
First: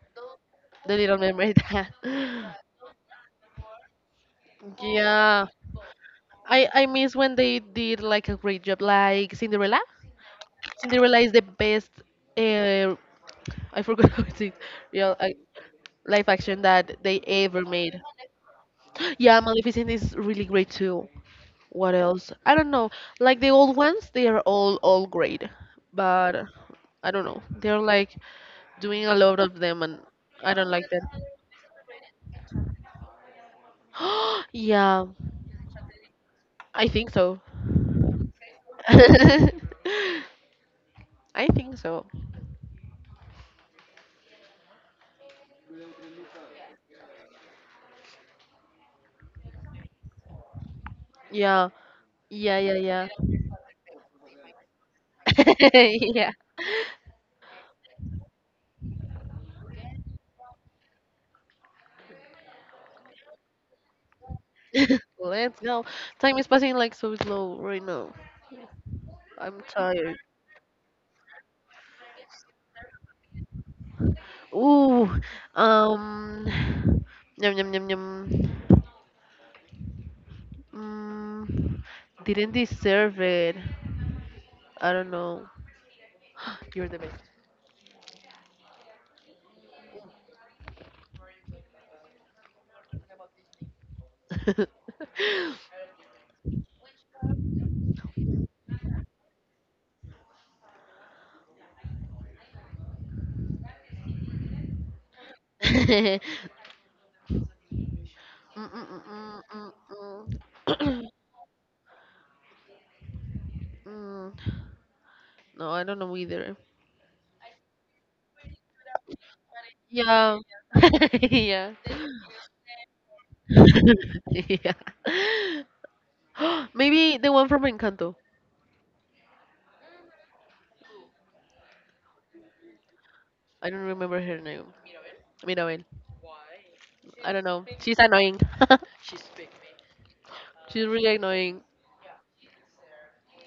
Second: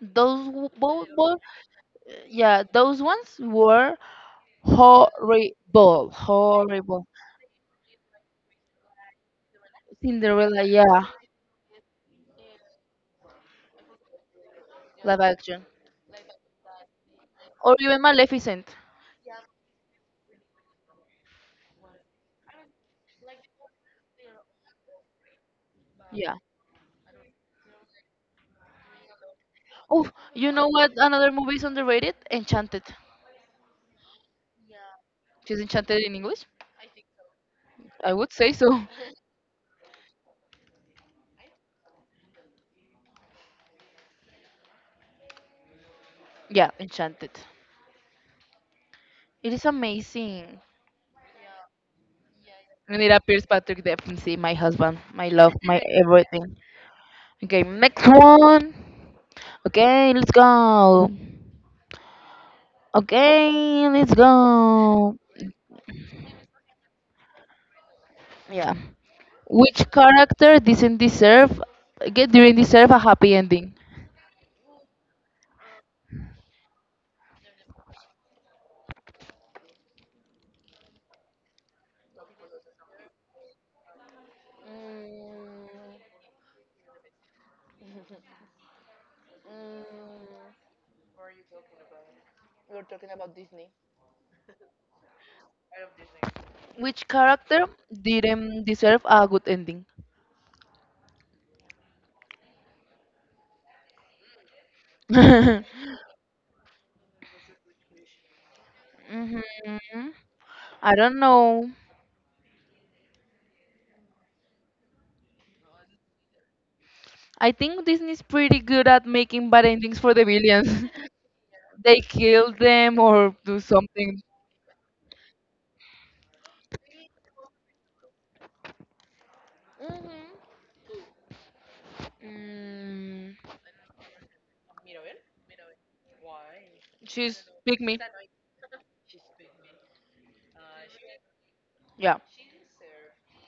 [SPEAKER 2] The
[SPEAKER 1] both,
[SPEAKER 2] Little
[SPEAKER 1] both
[SPEAKER 2] Mermaid.
[SPEAKER 1] yeah those ones were
[SPEAKER 2] Yeah,
[SPEAKER 1] horrible,
[SPEAKER 2] I
[SPEAKER 1] horrible.
[SPEAKER 2] miss when they did like a great job, like Cinderella.
[SPEAKER 1] Cinderella, yeah,
[SPEAKER 2] Cinderella is the best. Uh, I forgot how it's real
[SPEAKER 1] live action,
[SPEAKER 2] live action that they ever
[SPEAKER 1] or even
[SPEAKER 2] made.
[SPEAKER 1] Maleficent.
[SPEAKER 2] Yeah, Maleficent is really great too. What else? I don't know. Like the old ones, they are all great, but
[SPEAKER 1] Yeah.
[SPEAKER 2] I don't know. They're like doing a lot of them, and
[SPEAKER 1] Oh, you
[SPEAKER 2] I
[SPEAKER 1] know
[SPEAKER 2] don't like
[SPEAKER 1] what?
[SPEAKER 2] that.
[SPEAKER 1] Another movie is underrated. Enchanted.
[SPEAKER 2] Yeah,
[SPEAKER 1] She's enchanted in English.
[SPEAKER 2] I think so.
[SPEAKER 1] I would say so.
[SPEAKER 2] I think so.
[SPEAKER 1] Yeah, Enchanted. It is amazing.
[SPEAKER 2] Yeah,
[SPEAKER 1] And
[SPEAKER 2] yeah,
[SPEAKER 1] it appears Patrick Dempsey, my husband, my love, my
[SPEAKER 2] yeah.
[SPEAKER 1] everything. Okay, next one. Okay, let's go. Okay, let's go.
[SPEAKER 2] Let's go. Time is passing like so slow right now.
[SPEAKER 1] Yeah.
[SPEAKER 2] I'm
[SPEAKER 1] Which
[SPEAKER 2] tired.
[SPEAKER 1] character didn't deserve a happy ending?
[SPEAKER 2] Ooh, um, yum. Mm, Didn't deserve it. I don't know. You're the best.
[SPEAKER 1] Which character didn't deserve a good ending? Hmm.
[SPEAKER 2] Mm, mm, mm, mm, mm,
[SPEAKER 1] I
[SPEAKER 2] mm.
[SPEAKER 1] don't know.
[SPEAKER 2] Mm, No, I don't know either.
[SPEAKER 1] I think Disney's pretty good at making bad endings for the
[SPEAKER 2] Yeah.
[SPEAKER 1] villains.
[SPEAKER 2] Yeah.
[SPEAKER 1] They kill them or do something.
[SPEAKER 2] Yeah. Maybe the one from Encanto.
[SPEAKER 1] Mhm. Mm,
[SPEAKER 2] I don't remember her name. Mirabel. I
[SPEAKER 1] she's
[SPEAKER 2] don't know.
[SPEAKER 1] pygmy.
[SPEAKER 2] She's annoying. She's really annoying.
[SPEAKER 1] Yeah.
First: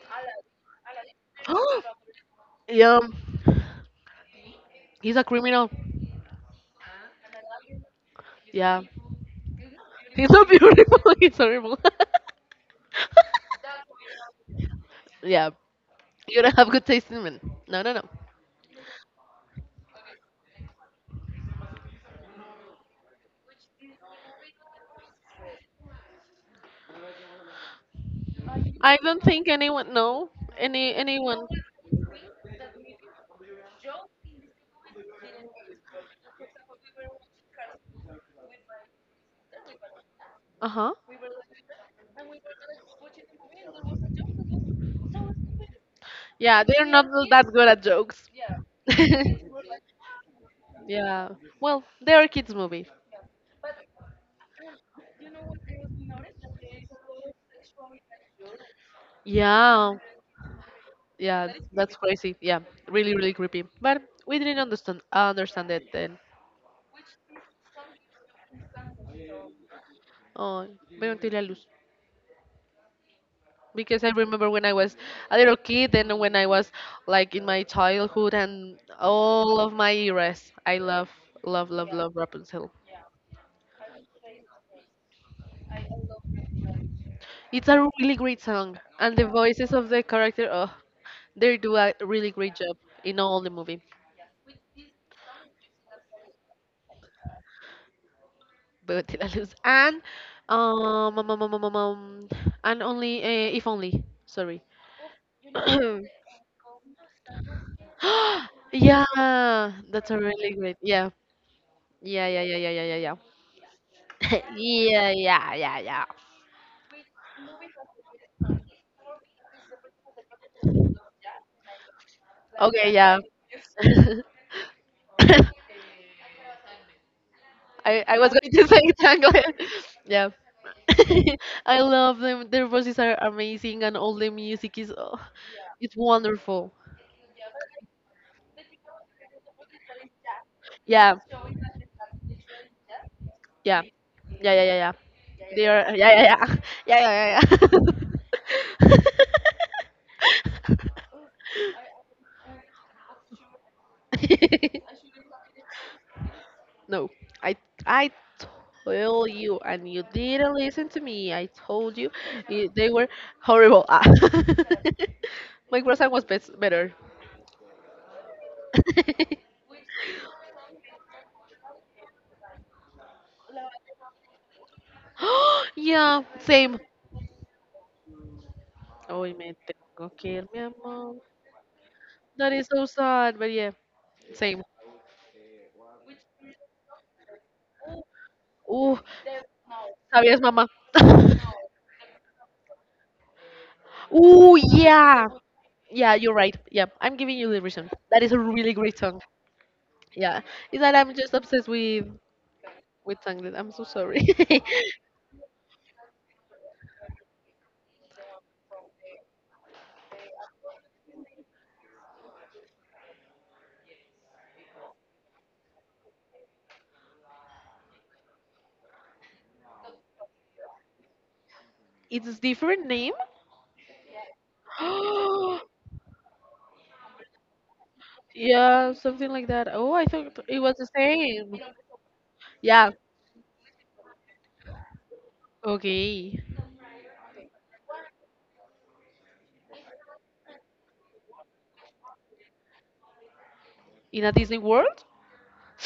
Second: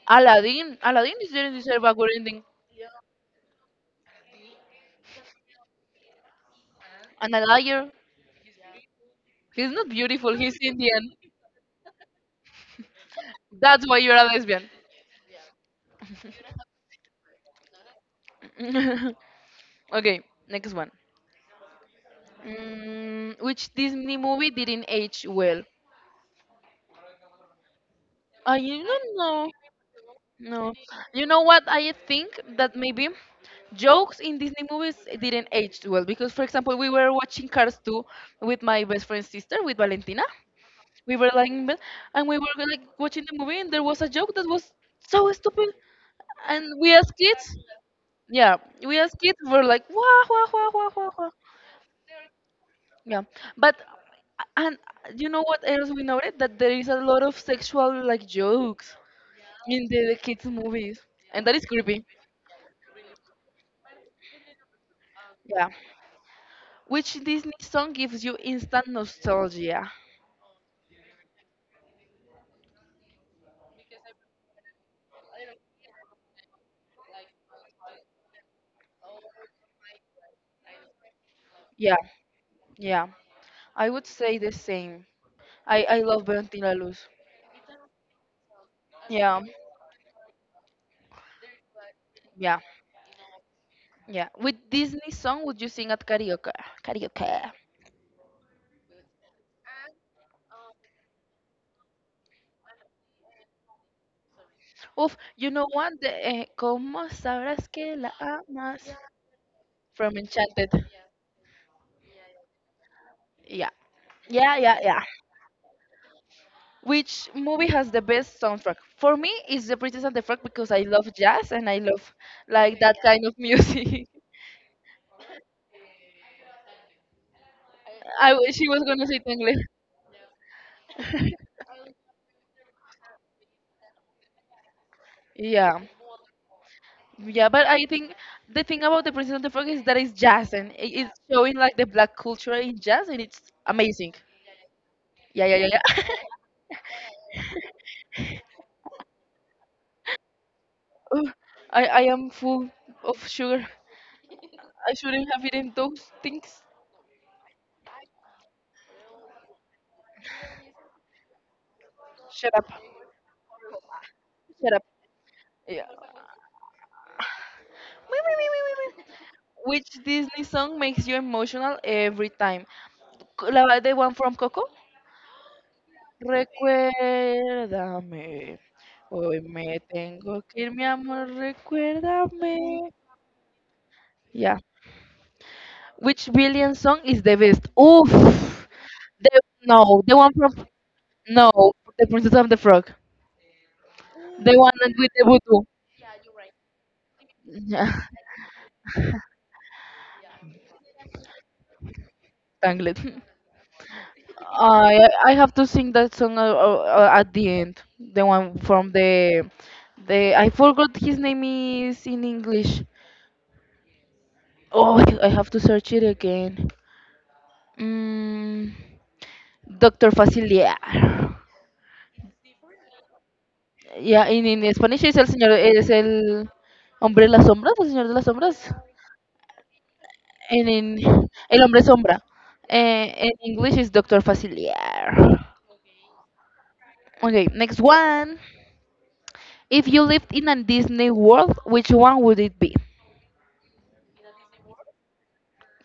[SPEAKER 1] Aladdin. Didn't deserve a good ending.
[SPEAKER 2] Yeah. He's a criminal.
[SPEAKER 1] And a liar.
[SPEAKER 2] Yeah.
[SPEAKER 1] He's not
[SPEAKER 2] He's
[SPEAKER 1] beautiful,
[SPEAKER 2] so
[SPEAKER 1] he's
[SPEAKER 2] beautiful.
[SPEAKER 1] Indian.
[SPEAKER 2] He's horrible.
[SPEAKER 1] That's why you're a lesbian.
[SPEAKER 2] Yeah, you don't have good taste in men. No, No.
[SPEAKER 1] Okay, next one. Mm, which Disney movie didn't age well? I
[SPEAKER 2] I
[SPEAKER 1] don't
[SPEAKER 2] don't think
[SPEAKER 1] know.
[SPEAKER 2] anyone, no,
[SPEAKER 1] No. You know
[SPEAKER 2] anyone.
[SPEAKER 1] what? I think that maybe jokes in Disney movies didn't age well because, for example, we were watching Cars 2 with my best friend's sister, with Valentina.
[SPEAKER 2] Uh huh.
[SPEAKER 1] We were like in bed and we were like watching the movie and there was a joke that was so stupid
[SPEAKER 2] Yeah,
[SPEAKER 1] and
[SPEAKER 2] they're
[SPEAKER 1] we
[SPEAKER 2] not
[SPEAKER 1] as kids
[SPEAKER 2] that good at jokes.
[SPEAKER 1] yeah we as kids were like wah wah wah wah wah wah
[SPEAKER 2] Yeah. Well, they are a kids movie.
[SPEAKER 1] yeah but and you know what else we noted that there is a lot of sexual like jokes in
[SPEAKER 2] Yeah,
[SPEAKER 1] the kids movies and
[SPEAKER 2] Yeah,
[SPEAKER 1] that is
[SPEAKER 2] that's
[SPEAKER 1] creepy
[SPEAKER 2] crazy. Yeah, really, really creepy. But we didn't
[SPEAKER 1] yeah
[SPEAKER 2] understand it then.
[SPEAKER 1] which disney song gives you instant nostalgia
[SPEAKER 2] Oh, veo la luz. Because I remember when I was a little kid and when I was like in my childhood and all of my eras. I love,
[SPEAKER 1] yeah
[SPEAKER 2] love Rapunzel.
[SPEAKER 1] yeah I would say the same i love Valentina Luz
[SPEAKER 2] It's a really great song, and the
[SPEAKER 1] yeah
[SPEAKER 2] voices of the character, oh, they do a really great
[SPEAKER 1] yeah.
[SPEAKER 2] job in all the movie.
[SPEAKER 1] Yeah, with Disney song would you sing at karaoke? Karaoke.
[SPEAKER 2] But did I lose? Um, um, um, um, um, um, um, and only if only. Sorry.
[SPEAKER 1] Oof, you know one, the ¿Cómo sabrás que la amas?
[SPEAKER 2] Yeah, that's a
[SPEAKER 1] From
[SPEAKER 2] really
[SPEAKER 1] Enchanted.
[SPEAKER 2] great. Yeah, yeah, yeah, yeah, yeah, yeah, yeah, yeah.
[SPEAKER 1] Yeah. Yeah, yeah, yeah.
[SPEAKER 2] Yeah, yeah, yeah, yeah.
[SPEAKER 1] Which movie has the best soundtrack? For me, it's The Princess and the Frog because I love jazz and I love like
[SPEAKER 2] Okay,
[SPEAKER 1] that
[SPEAKER 2] yeah.
[SPEAKER 1] kind of music.
[SPEAKER 2] I was going to
[SPEAKER 1] She
[SPEAKER 2] say
[SPEAKER 1] was gonna say it in
[SPEAKER 2] Tangled.
[SPEAKER 1] English.
[SPEAKER 2] Yeah. I love them. Their voices are amazing and all the music is oh,
[SPEAKER 1] Yeah.
[SPEAKER 2] it's wonderful.
[SPEAKER 1] Yeah, but I think the thing about the Princess and the Frog is that it's jazz and
[SPEAKER 2] Yeah.
[SPEAKER 1] it's showing like the black culture in jazz and it's
[SPEAKER 2] Yeah.
[SPEAKER 1] amazing.
[SPEAKER 2] Yeah, yeah, yeah, yeah.
[SPEAKER 1] Yeah, yeah,
[SPEAKER 2] They
[SPEAKER 1] yeah,
[SPEAKER 2] are,
[SPEAKER 1] yeah.
[SPEAKER 2] yeah, yeah, yeah. Yeah, yeah, yeah,
[SPEAKER 1] Oh, I am full of sugar.
[SPEAKER 2] yeah.
[SPEAKER 1] I shouldn't have eaten those things.
[SPEAKER 2] No, I I told you, and you didn't listen to me. I told you,
[SPEAKER 1] Shut up.
[SPEAKER 2] they were horrible. Ah.
[SPEAKER 1] Shut up.
[SPEAKER 2] My
[SPEAKER 1] Yeah.
[SPEAKER 2] croissant was best, better.
[SPEAKER 1] Wee, wee, wee, wee, wee, wee. Which Disney song makes you emotional every time? La, the one from Coco?
[SPEAKER 2] Yeah, same.
[SPEAKER 1] Recuérdame.
[SPEAKER 2] Hoy
[SPEAKER 1] Hoy
[SPEAKER 2] me
[SPEAKER 1] me
[SPEAKER 2] tengo que
[SPEAKER 1] tengo
[SPEAKER 2] ir, mi
[SPEAKER 1] que ir, mi
[SPEAKER 2] amor.
[SPEAKER 1] amor,
[SPEAKER 2] That is so
[SPEAKER 1] recuérdame.
[SPEAKER 2] sad, but yeah,
[SPEAKER 1] Yeah.
[SPEAKER 2] same.
[SPEAKER 1] Which billion song is the best? Oof.
[SPEAKER 2] Ooh,
[SPEAKER 1] The, no, the one
[SPEAKER 2] sabías, mamá.
[SPEAKER 1] from no, the Princess of the Frog.
[SPEAKER 2] Ooh,
[SPEAKER 1] The one that with the
[SPEAKER 2] yeah.
[SPEAKER 1] voodoo.
[SPEAKER 2] Yeah, you're right. Yeah, I'm giving you the reason.
[SPEAKER 1] Yeah,
[SPEAKER 2] That is a really great song. Yeah, it's that I'm just obsessed
[SPEAKER 1] Tangled.
[SPEAKER 2] with song. I'm so sorry.
[SPEAKER 1] I have to sing that song at the end. The one from the I forgot his name is in English. Oh, I have to search it again. Mm, Doctor Facilier.
[SPEAKER 2] It's different name?
[SPEAKER 1] Yeah, in Spanish es el señor, es el hombre de las sombras, el señor de las sombras.
[SPEAKER 2] Yeah, something like that. Oh, I thought it
[SPEAKER 1] And
[SPEAKER 2] was the
[SPEAKER 1] in
[SPEAKER 2] same.
[SPEAKER 1] El Hombre Sombra.
[SPEAKER 2] Yeah.
[SPEAKER 1] Eh, in English is Dr. Facilier.
[SPEAKER 2] Okay.
[SPEAKER 1] Okay, next one. If you lived in a Disney world, which one would it be?
[SPEAKER 2] In a Disney World?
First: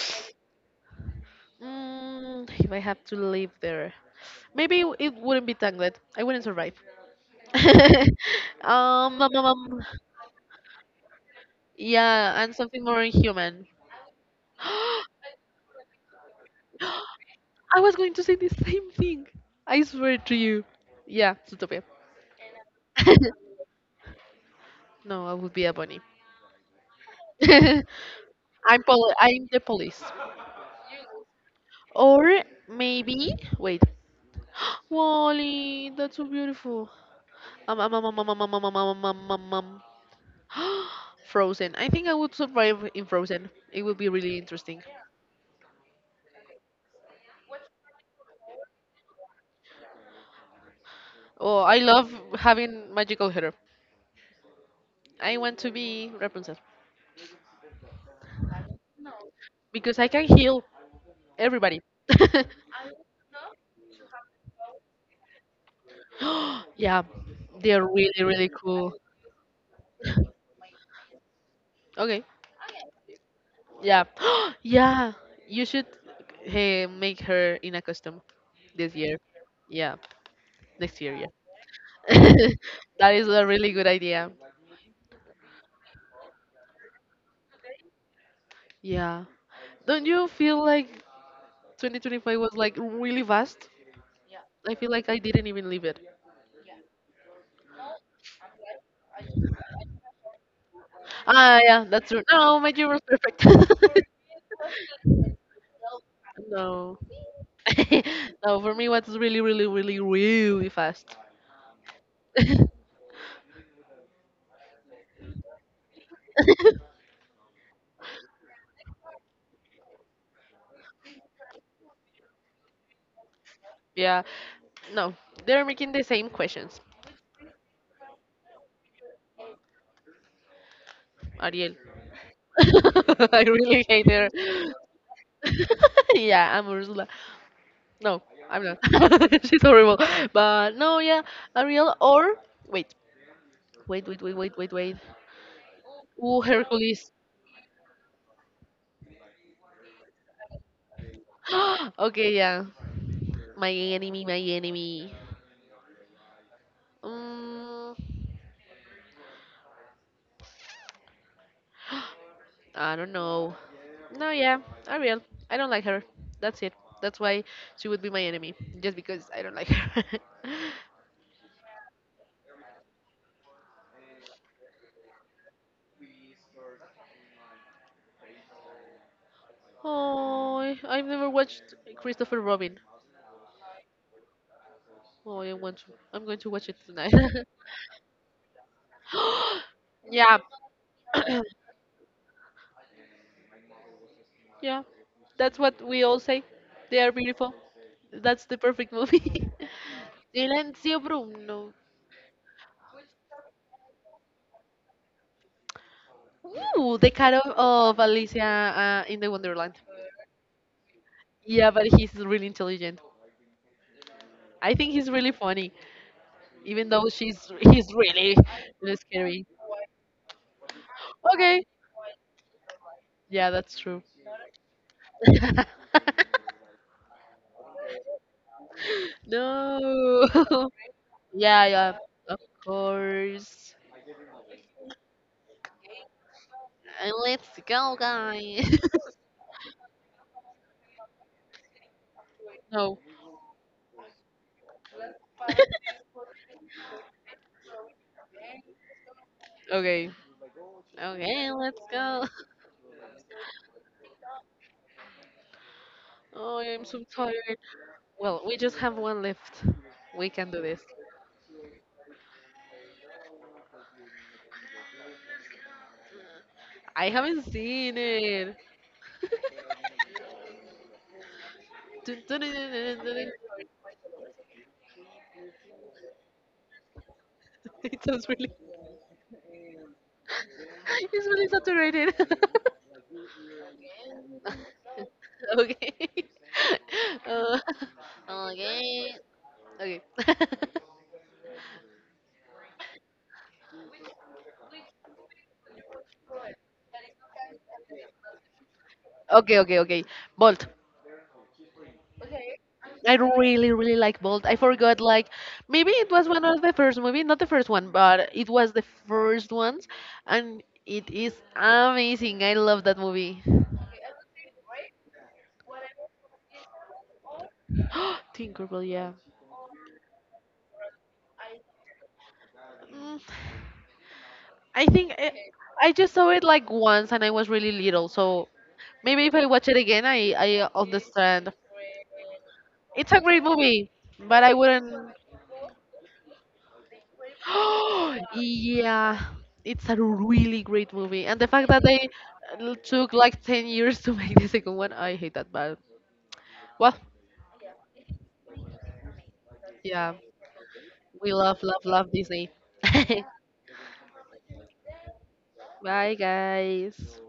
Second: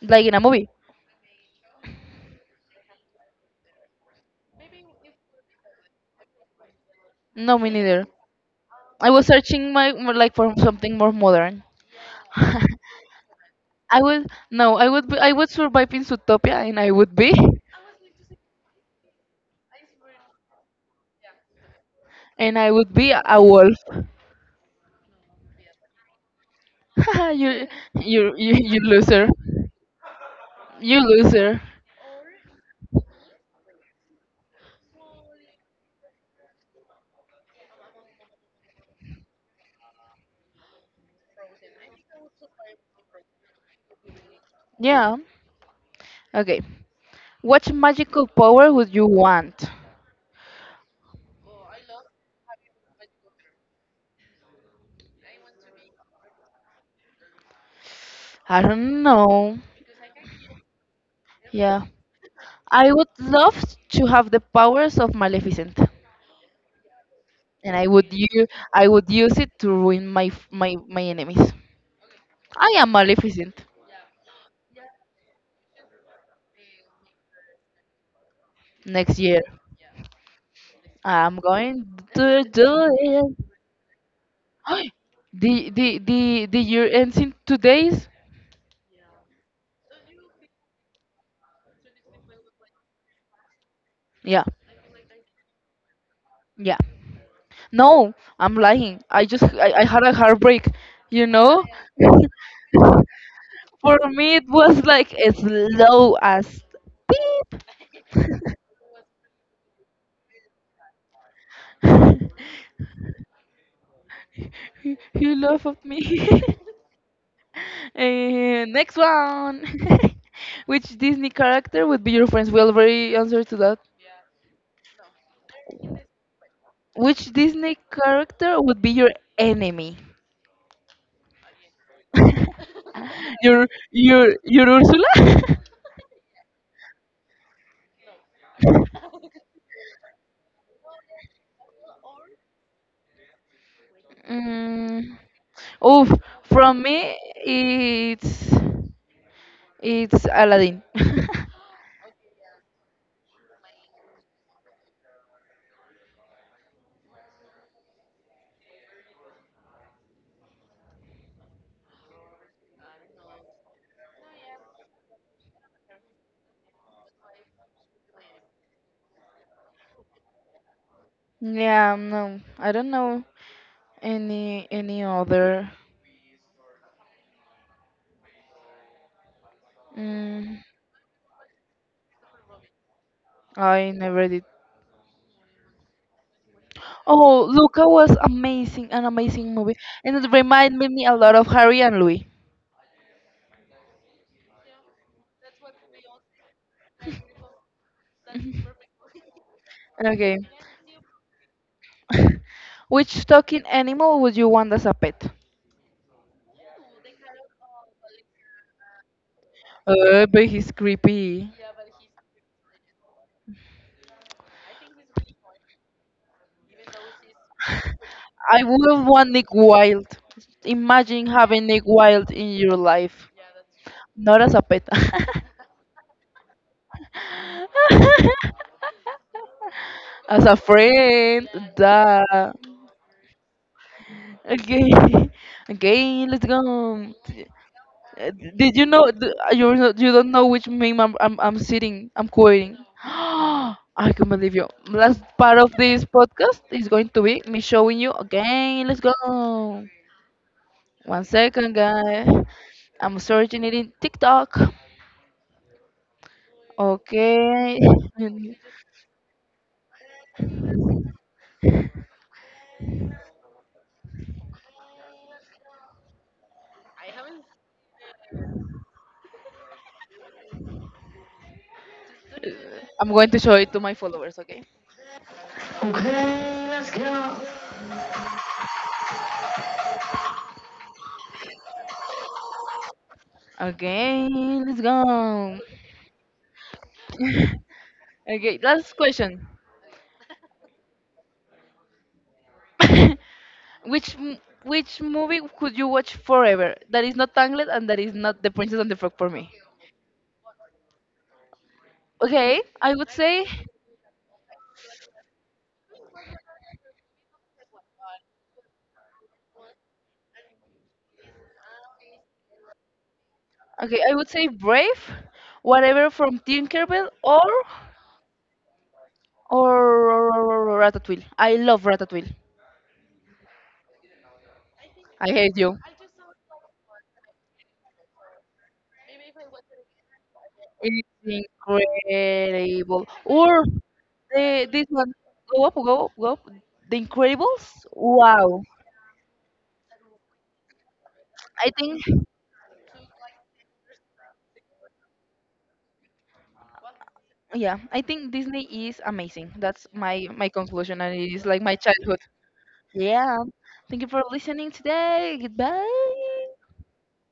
[SPEAKER 1] Like in a movie?
[SPEAKER 2] Mm, if I have to live there, maybe it wouldn't be Tangled. I wouldn't survive.
[SPEAKER 1] No, me neither. I
[SPEAKER 2] um,
[SPEAKER 1] was
[SPEAKER 2] um, um,
[SPEAKER 1] searching
[SPEAKER 2] um,
[SPEAKER 1] my more like for something more modern.
[SPEAKER 2] yeah, and
[SPEAKER 1] I
[SPEAKER 2] something more inhuman.
[SPEAKER 1] would no, I would be, I would survive in Zootopia, and I would be,
[SPEAKER 2] I was going to say the same thing. I swear to you. Yeah, Zootopia.
[SPEAKER 1] and I would be a wolf.
[SPEAKER 2] No, I would be a bunny.
[SPEAKER 1] You, you loser.
[SPEAKER 2] I'm the police.
[SPEAKER 1] You loser.
[SPEAKER 2] Or maybe, wait, Wally, that's so beautiful. Um, um, um, um, um, um, um, um, um, um, um, um. Frozen. I think I would survive in Frozen. It would be really interesting.
[SPEAKER 1] Yeah. Okay. What magical power would you want?
[SPEAKER 2] Oh, I love having magical hair. I want to be Rapunzel
[SPEAKER 1] I don't know.
[SPEAKER 2] because I can heal everybody.
[SPEAKER 1] Yeah. I would love to have the powers of Maleficent.
[SPEAKER 2] Yeah,
[SPEAKER 1] And
[SPEAKER 2] they're really, really
[SPEAKER 1] I
[SPEAKER 2] cool.
[SPEAKER 1] would use it to ruin my my my enemies.
[SPEAKER 2] Okay,
[SPEAKER 1] I am Maleficent
[SPEAKER 2] yeah, yeah. You should make her in a costume this
[SPEAKER 1] next
[SPEAKER 2] year.
[SPEAKER 1] year.
[SPEAKER 2] Yeah, next year. Yeah.
[SPEAKER 1] I'm going to do
[SPEAKER 2] That is
[SPEAKER 1] it.
[SPEAKER 2] a really good idea.
[SPEAKER 1] The year ends in two days.
[SPEAKER 2] Yeah. Don't you feel like 2025 was like really fast?
[SPEAKER 1] Yeah,
[SPEAKER 2] I feel like I didn't even leave it.
[SPEAKER 1] yeah. No, I'm lying. I had a heartbreak. You
[SPEAKER 2] Ah,
[SPEAKER 1] know,
[SPEAKER 2] yeah, that's true. No, my year was perfect.
[SPEAKER 1] for me it was like as low as
[SPEAKER 2] No. No, for me, what's really, really, really, really fast.
[SPEAKER 1] he, he laughed at me. Eh, next one. Which Disney character would be your friends? We already answered to that.
[SPEAKER 2] Yeah. No, they're making the same questions,
[SPEAKER 1] Which Disney character would be your enemy?
[SPEAKER 2] Ariel. I
[SPEAKER 1] Your
[SPEAKER 2] really hate her.
[SPEAKER 1] your Ursula?
[SPEAKER 2] Yeah, I'm Ursula. No, I'm not. She's horrible. But no, yeah, Ariel or wait, wait, wait, wait, wait, wait, wait.
[SPEAKER 1] mm, oof,
[SPEAKER 2] Ooh,
[SPEAKER 1] from
[SPEAKER 2] Hercules.
[SPEAKER 1] me it's Aladdin.
[SPEAKER 2] Okay, yeah. My enemy, my enemy. Um, I don't know. No, yeah, Ariel. I don't like her. That's it. That's why she would be my enemy, just because I don't like her.
[SPEAKER 1] Yeah, no, I don't know any other. Mm,
[SPEAKER 2] Oh, I've never watched Christopher Robin.
[SPEAKER 1] I never did.
[SPEAKER 2] Oh, I want to. I'm going to watch it tonight.
[SPEAKER 1] Oh, Luca was amazing, an amazing movie, and it
[SPEAKER 2] Yeah.
[SPEAKER 1] reminded me a lot of Harry and Louie.
[SPEAKER 2] Yeah, that's what we all say. They are beautiful. That's the perfect movie.
[SPEAKER 1] Okay,
[SPEAKER 2] Silencio Bruno.
[SPEAKER 1] which talking animal would you want as a pet?
[SPEAKER 2] Ooh, the cat of Alicia in the Wonderland.
[SPEAKER 1] But he's creepy.
[SPEAKER 2] Yeah, but he's really intelligent. I think he's really funny, even though she's he's really,
[SPEAKER 1] I
[SPEAKER 2] really
[SPEAKER 1] would want
[SPEAKER 2] scary.
[SPEAKER 1] Nick Wilde. Imagine having
[SPEAKER 2] Okay,
[SPEAKER 1] Nick Wilde in your life,
[SPEAKER 2] yeah, that's true.
[SPEAKER 1] not as a pet,
[SPEAKER 2] No.
[SPEAKER 1] as a friend.
[SPEAKER 2] Yeah, yeah,
[SPEAKER 1] Duh.
[SPEAKER 2] of course.
[SPEAKER 1] Okay, okay, let's go.
[SPEAKER 2] And let's go,
[SPEAKER 1] Uh, Did
[SPEAKER 2] guys.
[SPEAKER 1] you know? You you don't know which meme I'm sitting. I'm quoting.
[SPEAKER 2] No.
[SPEAKER 1] I can't believe you. Last part of this podcast is going to be me showing you again. Let's go.
[SPEAKER 2] Okay.
[SPEAKER 1] One
[SPEAKER 2] Okay,
[SPEAKER 1] second,
[SPEAKER 2] let's
[SPEAKER 1] guys.
[SPEAKER 2] go.
[SPEAKER 1] I'm searching it in TikTok.
[SPEAKER 2] Oh, I'm so tired.
[SPEAKER 1] Okay.
[SPEAKER 2] Well, we just have one left. We can do this. I haven't seen it. Dun, dun, dun, dun, dun,
[SPEAKER 1] I'm
[SPEAKER 2] dun,
[SPEAKER 1] going to show
[SPEAKER 2] dun.
[SPEAKER 1] it to my followers. Okay.
[SPEAKER 2] It sounds really, it's really saturated.
[SPEAKER 1] Okay. Let's go.
[SPEAKER 2] Okay. Uh,
[SPEAKER 1] Okay. Last
[SPEAKER 2] okay.
[SPEAKER 1] question.
[SPEAKER 2] Okay.
[SPEAKER 1] Which which movie could you watch forever? That is not Tangled and that is not The Princess and the Frog for me.
[SPEAKER 2] Okay, okay, okay. Bolt.
[SPEAKER 1] Okay, I would
[SPEAKER 2] I
[SPEAKER 1] say
[SPEAKER 2] really, really like Bolt. I forgot, like, maybe it was one of the first movie, not the first one, but it was the first ones, and it is amazing. I love that movie.
[SPEAKER 1] okay, I would say Brave, whatever from Tinkerbell or
[SPEAKER 2] Tinkerbell, yeah.
[SPEAKER 1] or, or Ratatouille. I love Ratatouille.
[SPEAKER 2] Mm, I think
[SPEAKER 1] I
[SPEAKER 2] I,
[SPEAKER 1] hate you.
[SPEAKER 2] I just saw it like once, and I was really little, so maybe if I watch it again, I
[SPEAKER 1] It's
[SPEAKER 2] understand.
[SPEAKER 1] incredible.
[SPEAKER 2] It's a great
[SPEAKER 1] Or
[SPEAKER 2] movie, but I
[SPEAKER 1] the this one
[SPEAKER 2] wouldn't.
[SPEAKER 1] go up, go up, go up. The Incredibles. Wow.
[SPEAKER 2] Yeah, it's a really great movie, and the
[SPEAKER 1] I
[SPEAKER 2] fact that
[SPEAKER 1] think
[SPEAKER 2] they took like 10 years to make the second one, I hate that. But well,
[SPEAKER 1] yeah, I think Disney is amazing. That's
[SPEAKER 2] yeah,
[SPEAKER 1] my my conclusion and it
[SPEAKER 2] we
[SPEAKER 1] is like
[SPEAKER 2] love,
[SPEAKER 1] my
[SPEAKER 2] love, love
[SPEAKER 1] childhood.
[SPEAKER 2] Disney.
[SPEAKER 1] Yeah. Thank you for listening today.
[SPEAKER 2] Bye,
[SPEAKER 1] Goodbye.
[SPEAKER 2] guys.